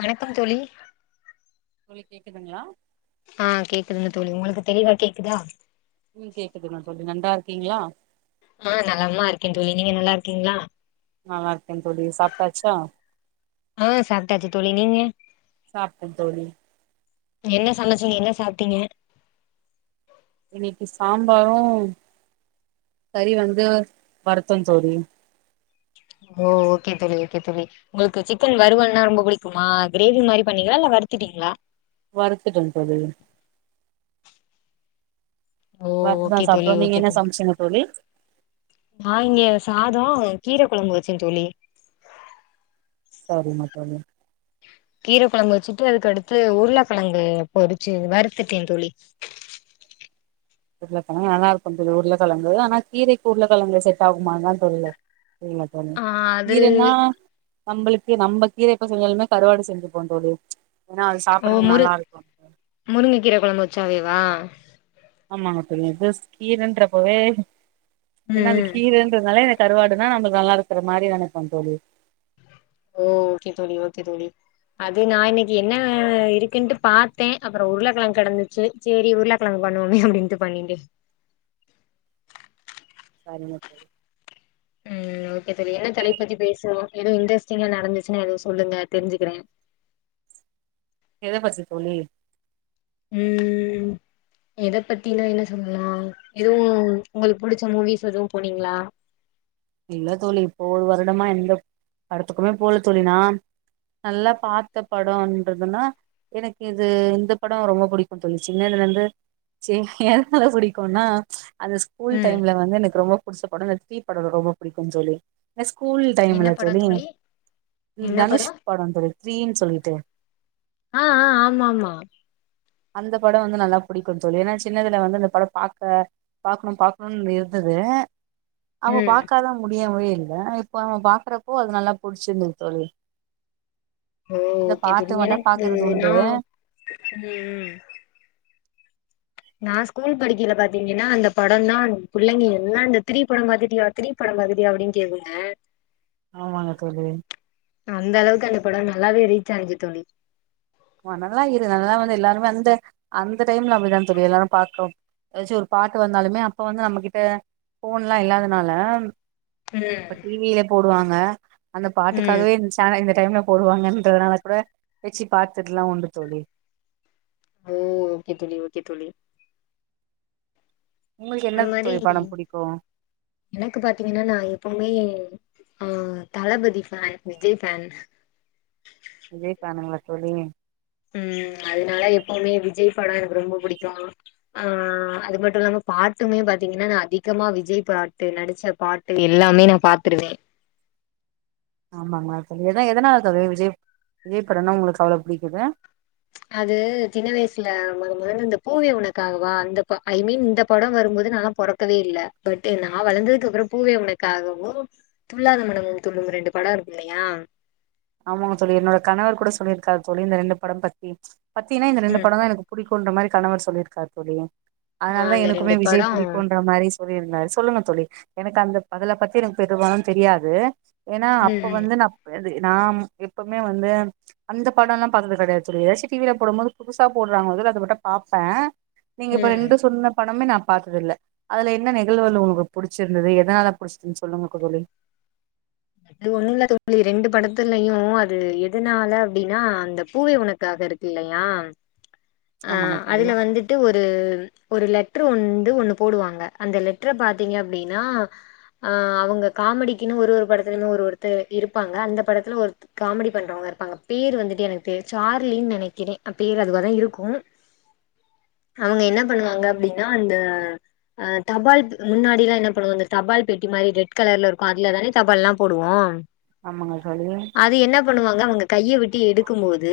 வணக்கம் தோழி உங்களுக்கு கேக்குதுங்ளா ஆ கேக்குதுங்க தோழி உங்களுக்கு தெளிவா கேக்குதா ம் கேக்குதுங்க தோழி நண்டா இருக்கீங்ளா ஆ நலமா இருக்க தோழி நீங்க நல்லா இருக்கீங்ளா நல்லா இருக்கே தோழி சாப்டாச்சா ஆ சாப்ட்டாச்சு தோழி நீங்க சாப்ட்ட தோழி என்ன சமச்சிங்க என்ன சாப்ட்டீங்க இன்னக்கி சாம்பாரு கறி வந்து வருத்தோ தோழி ஓ ஓகே தோழி ஓகே தோழி உங்குளுக்கு சிக்கன் வருவள்னா ரொம்ப புடிக்குமா கிரேவி மாரி பண்ணிங்களா இல்ல வருத்துட்டீங்களா வருத்துட்ட தோழி ஓ வறுத்துதா ஓகே தோழி சாப்டோ நீங்க ஓகே என்ன தோழி சமச்சிங்க தோழி நா இங்க சாதோ கீர கொழம்பு வச்ச தோழி சரிங்க தோழி கீர கொழம்பு வச்சுட்டு அதுக்கடுத்து உருளக்கெழங்கு பொரிச்சி வருத்துட்ட தோழி உருளைக்கழங்கு நல்லாருக்கு தோழி உருளக்கெழங்கு ஆனா கீரக்கி உருளக்கெழங்கு செட் ஆகுமானுதா தெர்ல தொன ஆ அது இருனா நம்புளுக்கு நம்ப கீர எப்ப செஞ்சாலுமே கருவாடு செஞ்சுபோ தோழி ஏனா அது சாப்புறதுக்கு நல்லாருக்கு முருங்க கீர கொழம்பு வச்சாவேவா ஆமாங்க தோழி ஜஸ்ட் கீரன்றப்பவே ஏனா ம் அது ம் கீரன் ன்ரதுனால என கருவாடு நா நம்மளுக்கு நல்லா இருக்ற மாரி நெனைப்ப தோழி ஓ ஓகே தோழி ஓகே தோழி அது நா இன்னைக்கி என்னா இருக்குன்ட்டு பாத்த அப்பறோ உருளக்கெழங்கு கெடந்துச்சு சேரி உருளக்கெழங்கு பண்ணுவோமே அப்டின்ட்டு பண்ணின்டே சரிங்க தோழி ம் ஓகே தோழி என்ன தலைப் பத்தி பேசுவோ எது இன்ட்ரஸ்டிங்கா நடந்துச்சுனா எதுவு சொல்லுங்க தெரிஞ்சுக்கிற எத பத்தி தோழி ம் எத பத்தினா என்ன சொல்லல எதுவு உங்களுக் புடிச்ச மூவிஸ் எதுவு போனீங்ளா இல்ல தோழி இப்போ ஒரு வருடமா எந்த படத்துக்குமே போல தோழி நா நல்லா பத்த படோன்றதுனா எனக்கு இது இந்த படோ ரொம்ப புடிக்கு தோழி சின்னதுலெந்து சே எந்தளவ்க் புடிக்குனா அந்த ஸ்கூல் ம் டைம்ல வந்து எனக்கு ரொம்ப புடிச்ச படோ இந்த ‌‍‍‌த்ரீ படோ ரொம்ப புடிக்குந்‍‌‌‍‍ தோழி என ஸ்கூல் என்ன டைமுல படோ தோழி தனுஷ் படோ தோழி த்ரீன் சொல்லிட்டு ஆ ஆ ஆமா ஆமா அந்த படோ வந்து நல்லா புடிக்கு தோழி ஏனா சின்னதுல வந்து அந்த பட பாக்க பாக்குணு பாக்குணுன் இருந்தது அவுங் ம் பாக் கலா முடியவே இல்ல இப்போ அவ பாக்குறப்போ அது நல்லா புடிச்சிந்தது தோழி ஓ இந்த ஓகே பாட்டு தோழி மட்டு எனக்கு பாக்குறது உண்டு நா ம் நா ஸ்கூல் படிக்கற பாத்தீங்கனா அந்த படந்தா புள்ளைங்க எல்லா அந்த த்ரீ படோ பாத்திட்டியா த்ரீ படோ பாத்திட்டியா அப்டின் கேக்குங்க ஆமாங்க தோழி அந்த அளவுக்கு அந்த படோ நல்லாவே ரீச் ஆனிச்சு தோழி வ நல்லா இரு நல்லா வந்தா எல்லாருமே அந்த அந்த டைம்ல அப்படிதா தோழி எல்லாரு பாத்தோ எதாச்சு ஒரு பாட்டு வந்தாலுமே அப்ப வந்து நம்மகிட்ட ஃபோன்லா இல்லாதுனால இப்ப ம் டிவில போடுவாங்க அந்த ம் பாட்டுக்காகவே இந் சேனல இந்த டைம்ல போடுவாங்கன்றதுனால கூட வெச்சு பாத்தட்லா உண்டு தோழி ஓ ஓகே தோழி ஓகே தோழி உங்களுக்கு என்ன அந்த மாரி தோழி படம் புடிக்கு எனக்கு பாத்தீங்கன்னா நா எப்பவுமே அ தளபதி ஃபேன் விஜய் ஃபேன் விஜய்‌ ஃபேனுங்ளா தோழி ம் அதனால எப்பவுமே விஜய் படோ எனக்கு ரொம்போ புடிக்கு அ அது மட்டு இல்லாம பாட்டுமே பாத்தீங்கன்னா நா அதிகமா விஜய் பாட்டு நடிச்ச பாட் டு எல்லாமே நா பாத்துருவே ஆமாங்ளா தோழி எத எதனால தோழி விஜய் விஜய் படன்ன உங்களுக்கு அவ்ளோ புடிக்குது அது சின்ன வயசுல மொத மொதல இந்த பூவே உனக்காகவா அந்த ஐ மீன் இந்த படோ வரும்போது நாலா பொறக் கவே இல்ல பட்டு நா வளந்ததுக்கப்புறோ பூவே உனக்காகவும் துள்ளாத மனமும் துள்ளும் ரெண்டு படோ இருக்கில்லையா ஆமாங்க தோழி என்னோட கணவர் கூட சொல்லிருக்காரு தோழி இந்த ரெண்டு படம் பத்தி பத்தியனா இந்த ரெண்டு ம். படோ தா எனக்கு புடிக் ன்ற மாரி கணவர் சொல்லியிருக்கார் தோழி ஆ அதனால தா அந்த எனக்குமே விஜய் படம் புடிக்குன்ற மாரி சொல்லியிருந்தாரு சொல்லுங்க தோழி எனக்கு அந்த அதுல பத்தி எனக்கு பெரும்பாலு தெரியாது ஏனா ம், அப்ப ம், வந்து நா அது நாம் எப்பவ்மே வந்து அந்த படன்ல்லா பாத்தது கெடையாது தோழி எதாச்சும் டிவில போடும்போது புதுசா போடுறாங்க மொதல அத மட்டு பாப்பே நீங்க இப்ப ம். ரெண்டு சொன்ன படமே நா பாத்ததில்ல அதுல என்ன நிகழ்வுகள் உங்களுக்கு புடிச்சிருந்தது எதனால புடிச்சதுன் சொல்லுங்க தோழி அது ஒண்ணும் இல்ல தோழி ரெண்டு படத்துலையும் அது எதனால அப்டின்னா அந்த பூவே உனக்காக இருக்கு இல்லயா அ ஆமாங்க தோழி அதுல வந்து ட்டு ஒரு லெட்டரு வந்து ஒண்ணு போடுவாங்க அந்த லெட்டர பாத்தீங்க அப்டின்னா அ அவங்க காமெடிக்குன்னு ஒரு ஒரு படத்துலயும் ஒரு ஒருத்தர் இருப்பாங்க அந்த படத்துல ஒரு காமெடி பண்றவங்க இருப்பாங்க பேர் வந்துட்டு எனக்கு தெ சார்லின்னு நனைக்கறேன் பேர் அதுவ தான் இருக்கும் அவங்க என்ன பண்ணுவாங்க அப்டின்னா அந்த அ தபால் முன்னாடிலாம் என்ன பண்ணுவங்க அந்த தபால் பெட்டி மாரி ரெட் கலர்ல இருக்கும் அதுல தானே தபால் எல்லா போடுவோம் ஆமாங்க தோழி அது என்ன பண்ணுவாங்க அவங்க கைய விட்டு எடுக்கும் போது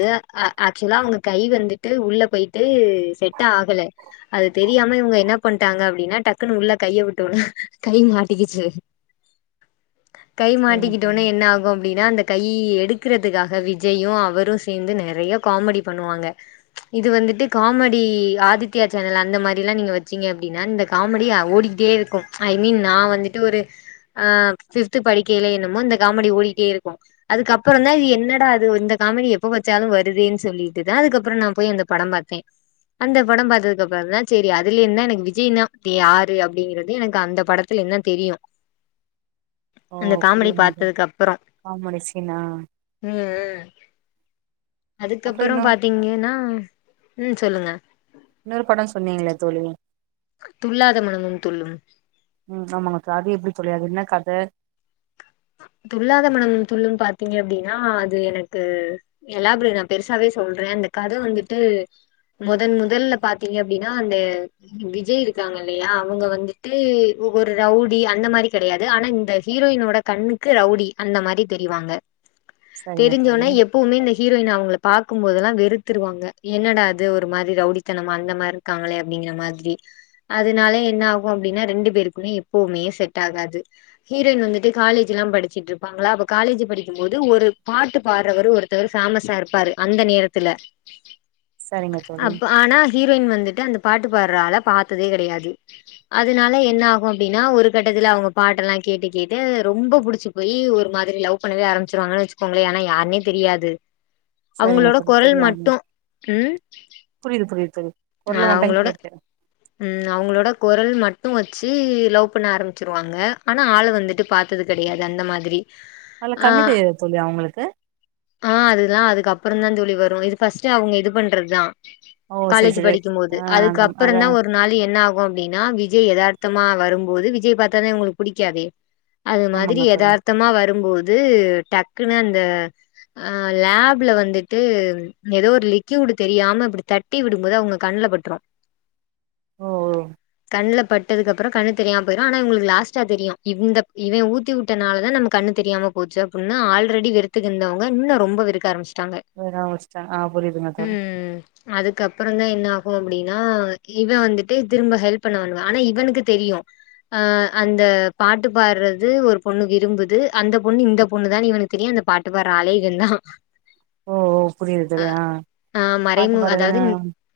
ஆக்சுவலா அவங்க கை வந்து ட்டு உள்ள போயிட்டு செட்டாகல அது தெரியாம இவங்க என்ன பண்ட்டாங்க அப்டின்னா டக்குன்னு உள்ள கைய விட்டவுன்னா கை மாட்டிக்கிச்சு கை சரிங்க மாட்டிக்கிட்ட வுன்ன தோழி என்ன ஆகும் அப்டின்னா அந்த கை எடுக்கறதுக்காக விஜயும் அவரும் சேந்து நறைய காமெடி பண்ணுவாங்க இது வந்துட்டு காமெடி ஆதித்யா சேனல் அந்த மாரி எல்லா நீங்க வச்சீங்க அப்டின்னா இந்த காமெடி ஓடிட்டேயி க்கும் ஐ மீன் நா வந்துட்டு ஒரு அ பிப்த்து படிக்கைல என்னமோ இந்த காமெடி ஓடிட்டே இருக்கு அதுக்கப்றம் தா இது என்னடாது இந்த காமெடி எப்ப வச்சாலும் வருதுன்னு சொல்லிட்டு தா அதுக்கப்றம் நா போய் அந்த படம் பாத்தே அந்த படம் பார்த்ததுகப்றம் தா சரி அதுல இருந்து எனக்கு விஜய்னா யாரு அப்டிங்கறது எனக்கு அந்த படத்த என்ன தெரியும் ஓ அந்த காமெடி புரியுதுங்க பாத்ததுக்கு அப்றம் காமெடி சீனா ம் ம் அப்றோ இன்னொ அதுக்கப்றம் பாத்தீங்கன்னா ம் சொல்லுங்க இன்னொரு பட சொன்னீங்களே தோழி துள்ளாத மனமும் துள்ளும் ம் ஆமாங்க அது எப்டி தோழி அது என்ன கத துள்ளாதமனம் துள்ளும் பாத்தீங்கன அப்டின்னா அது எனக்கு எலாபே நா பெருசாவே சொல்றே அந்த கத வந்துட்டு மொதன் மொதல்ல பாத்தீங்க அப்டின்னா அந்த விஜய் இருக்காங்க இல்லயா அவங்க வந்துட்டு ஒரு ரவுடி அந்த மாரி கடையாது ஆனா இந்த ஹீரோயினோட கண்ணுக்கு ரவுடி அந்த மாரி தெரிவாங்க சரிங்க தோழி தெரிஞ்சவுனே எ எப்புமே இந்த ஹீரோயின் அவங்கள பாக்கும்போதல்லாம் வெறுத்துருவாங்க என்னடா அது ஒரு மாரி ரவுடித்தனம் அந்த மாரி க்காங்களே அப்டிங்கிற மாரி அதனால என்ன ஆகும் அப்டின்னா ரெண்டு பேருக்குமே எப்பவுமே செட் ஆகாது ஹீரோயின் வந்துட்டு காலேஜ்லாம் படிச்சிட்டு இருப்பாங்களா அப்போ காலேஜ் படிக்கும்போது ஒரு பாட்டு பாடறவரு ஒருத்தவரு ஃபேமஸா இருப்பாரு அந்த நேரத்துல சரிங்க தோழி அப் ஆனா ஹீரோயின் வந்துட்டு அந்த பாட்டு பாடுற ஆள பாத்ததே கெடையாது அதனால என்ன ஆகும் அப்டின்னா ஒரு கட்டத்துல அவங்க பாட்டல்லாம் கேட்டு கேட்டு ரொம்ப புடிச்சு போய் ஒரு மாதிரி லவ் பண்ணவே ஆரம்பிச்சிருவாங்கன்னு வச்சுக்கோங்களே ஆனா யாருன்னே தெரியாது சரிங்க அவங்களோட தோழி குரல் தெரியாது மட்டும் ம் புரியுது புரியுது தோழி ஆ குரல மட்டு அவங்களோட கேட்டே ம் அவங்களோட குரல் மட்டும் வச்சு லவ் பண்ண ஆரம்பிச்சிருவாங்க ஆனா ஆள வந்துட்டு பாத்தது கெடையாது அந்த மாதிரி அதுல ஆ கண் தெரியாத தோழி அவங்களுக்கு ஆ அதுதா அதுக்கப்பறம் தா தோழி வரும் இது ஃபர்ஸ்ட் அவங்க இது பண்றதுதா ஓ செர்ஸ் த் படிக்குமோது அதுக்கப்புறந்தா ஒர் நாளு என்னாகு அப்டினா விஜய் எதார்த்தமா வரும்போது விஜய் பாத்தாதா இவுங்குளுக் புடிக்காதே அது மாதிரி ஆமாங்க தோழி எதார்த்தமா வரும்போது டக்குனு அந்த ஆ லேப்ல வந்துட்டு எதோ ஒரு லிக்யூடு தெரியாம இப்டி தட்டி விடு ம்போது அவ்ங்க கண்ல பட்ரு ஓ கண்ல பட்டதுக்கப்புறோ கண்ணு தெரியாம போய்ரு ஆனா இவுங்களுக்கு லாஸ்டா தெரியு இந்த இவன் ஊத்திவுட்டனாலதா நம்ம கண்ணு தெரியாம போச்சு அப்புன்னு ஆல்ரெடி வெறுத்துகிந்தவ்ங்க இன்னு ரொம்ப வெறுக்க ஆரமிஸ்ட்டாங்க வேற ஆரமிஸ்ட்டாங் ஆ புரிதுங்க தோழி அது க்கப்புறந்தா என்னாகு அப்டினா இவன் வந்துட்டு திரும்ப ஹெல்ப் பண்ண வருவான் ஆனா இவனுக்கு தெரியு ஆ அந்த பாட்டு பாட்றது ஒரு பொண்ணு விரும்புது அந்த பொண்ணு இந்த பொண்ணுதான் இவனுக் தெரியு அந்த பாட்டு பாட்ற ஆளே இவன்தா ஓ ஓ புரிது புரிது ஆ ஆ பாட்டு மறைமு அதாவது பாறதா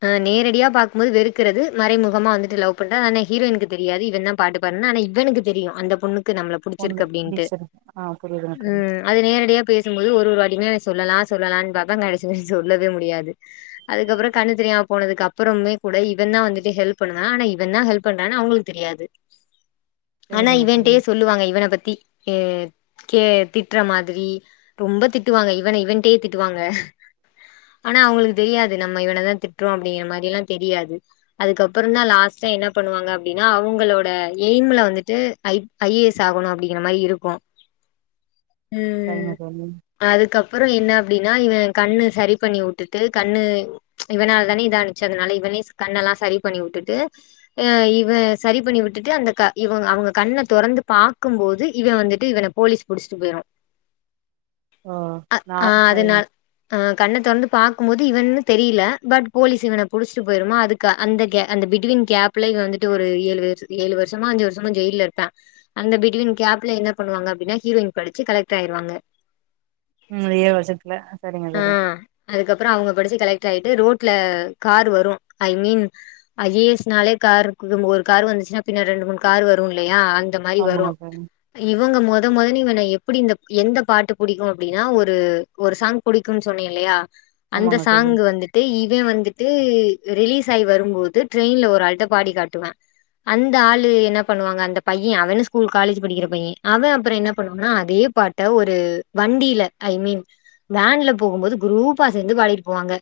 ஆ நேரடியா பாக்கும்போது வெறுக்குறது மறைமுகமா வந்துட்டு லவ் பண்றா ஆனா ஹீரோய்ன்க்கு தெரியாது இவன்தா பாட்டு பாட்னா ஆனா இவனுக்கு தெரியு அந்த பொண்ணுக்கு நம்ள பொண்ணு புடிச்சிருக்கு அப்டின்ட்டு புடிச்சிருக்கு ஆ புரியுதுங்க தோழி ம் அது நேரடியா பேசும்போது ஒரு ஒரு வாட்டியுமே அவன் சொல்லலா சொல்லலான் பாப்பான் கடசில சொல்லவே முடியாது அதுக்கப்றோ கண்ணு தெரியாம போனதுக்கப்புறமே கூட இவன்தா வந்துட்டு ஹெல்ப் பண்ணுவான் ஆனா இவன்தா ஹெல்ப் பண்றான்னு அவுங்களுக் தெரியாது ஆனா புரியுதுங்க தோழி இவன்ட்டே சொல்லுவாங்க இவன பத்தி எ கே திட்ற மாதிரி ரொம்ப திட்டுவாங்க இவன இவன்ட்டே திட்டுவாங்க ஆனா அவுங்குளுக்கு தெரியாது நம்ம இவனதா திட்றோ அப்டிங்கிற மாரியலா தெரியாது அதுக்கப்புறந்தா லாஸ்ட்டா என்ன பண்ணுவாங்க அப்டினா அவுங்களோட ஏய்ம்ல வந்துட்டு ஐ ஐ ஏ எஸ் ஆகணு அப்டிங்கிற மாரி இருக்கு ம் சரிங்க தோழி அதுக்கப்புறோ என்ன அப்டினா இவன் கண்ணு சரி பண்ணி உட்டுட்டு கண்ணு இவனாலதானே இதானுச்சு அதுனால இவனே கண்ணலா சரி பண்ணி உட்டுட்டு அ இவன் சரி பண்ணி விட்டுட்டு அந்த க இவன் அவ்ங்க கண்ண தொறந்து பாக்கும்போது இவன் வந்துட்டு இவன போலீஸ் புடிஸ்ட்டு போய்ரு ஓ அ நா ஆ சரிங்க அதுனால் ஆ கண்ண தொறந்து பாக்கும்போது இவன்னு தெரில பட் போலீஸ் இவன புடிஸ்ட்டு போய்ருமா அதுக்கு அந்த கே அந்த பிட்டுவீன் கேப்புல இவன் வந்துட்டு ஒரு ஏழு வெர்ஷு ஏழு வர்ஷமோ அஞ்சு வர்ஷமு ஜெயில்ல இருப்பான் அந்த பிட்டுவின் கேப்ல என்ன பண்ணுவாங்க அப்டினா ஹீரோயின் படிச்சு கலெக்டர் ஆய்ருவாங்க ம் அந்த ஏழு வர்ஷத்ல ஆ சரிங்க தோழி அதுக்கப்றோ அவுங்க படிச்சு கலெக்ட்ராய்ட்டு ரோட்ல காரு வரூ I mean I A S நாலே காருக்குது ஒரு காரு வந்துச்சுனா பின்னாடி ரெண்டு மூணு காரு வரூ இல்லயா அ ந்த மாரி வரூ ஆமாங்க தோழி இவ்ங்க மொத மொதன் இவன எப்புடி இந்தப் எந்த பாட்ட புடிக்கூ அப்டினா ஒரு ஒரு சாங் புடிக்குன் சொன்னே இல்லயா அந்த ஆமாங்க தோழி சாங்கு வந் துட்டு இவே வந்துட்டு ரிலீஸ் ஆயி வரும்போது ட்ரெய்ன்ல ஒராள்ட்ட பாடி காட்டுவான் அந்த ஆளு என்ன பண்ணுவாங்க அந்த பையேன் அவன் ஸ்கூலு காலேஜு படிக்கிற பையே அவன் அப்றோ என்ன பண்ணுவானா அதே பாட் ட ஒரு வண்டில ஐ மீன் வேன்ல போகும்போது குரூப்பா சேந்து பாடிட்டு போவாங்க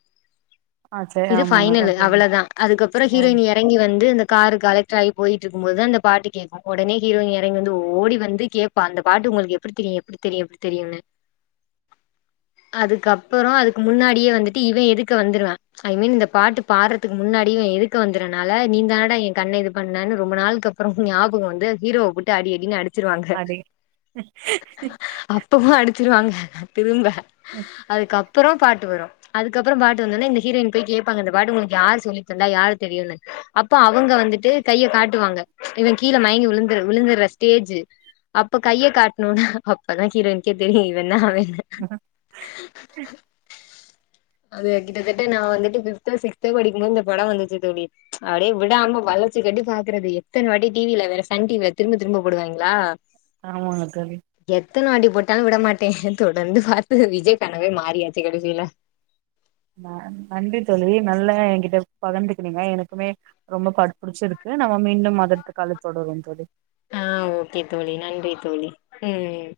ஆ சரி இது ஆமாங்க ஃபைனலு ஓகேங்க அவுளதா அதுக்கப்புறோ ஆ ஹீரோயினிய எறங்கி வந்து அந்த காரு கலக்ட்ராயி போய்ட்டிருக்கும்போதுதா அந்த பாட்டு கேக்கூ ஒடனே ஹீரோய்னி எறங்கி வந்து ஓடி வந்து கே ப்பா அந்த பாட்டு உங்களுக்கு எப்டி தெரியு எப்டி தெரியு எப்டி தெரியுன்னு அதுக்கப்பறோ அதுக்கு முன்னாடியே வந்துட்டு இவே எதுக்க வந்துறுவ்வா ஐ மீன் இந்த பாட்டு பாட்றதுக்கு முன்னாடிஇவ எதுக்க வந்துறனால நீ தானடா என் கண்ண இது பண்ணனு ரொம்ப நாளுக்கப் றோ ஞாபகோ வந்து ஹீரோவ போட்டு அடி அடினு அடுச்சுருவாங்க அதே அப்பவு அடுச்சிருவாங்க திரும்ப அதுக்கப்புறோ பாட்டு வரு அதுக்கப் றோ பாட்டு வந்தோனே இந்த ஹீரோயின் போய் கேப்பாங்க இந்த பாட்டு ஒங்களுக்கு யார் சொல்லிதந்தா யாரு தெரியுன்னு அப்ப அவங்க வந்துட்டு கைய காட்டுவாங்க இவ கீழ மயங்கி விழுந்து விழுந்துற ஸ்டேஜு அப்ப கைய காட்ணோனே அப்பதா ஹீரோயின்கே தெரியு இவேந்தா அவே [unintelligible] அது கிட்டத்தட்ட நா வந்துட்டு ஃபிப்தோ சிக்ஸ்தோ படிக்கும்போது இந்த படோ வந்துச்சிதோழி அப்டியே விடாம வளஞ்சி கட்டி பாக்குறது எத்தன வாட்டி டிவீல வேற சன் டிவில திரும்ப திரும்ப போடுவாய்ங்களா ஆமாங்க தோழி எத்தன வாட்டி போட்டாலு விடமாட்டே தொடர்ந்து பாத்து விஜய் ஃபேனாவே மாறியாச்சு கடைசில ந நன்றி தோழி நல்லா எங்கிட்ட பகர்ந்துக்கினீங்க எனக்குமே ரொம்ப பாட்டு புடுச்சிருக்கு நம்ம மீண்டும் அடுத்து கால்லதொடருவோ தோழி ஆ ஓகே தோழி நன்றி தோழி ம் ம்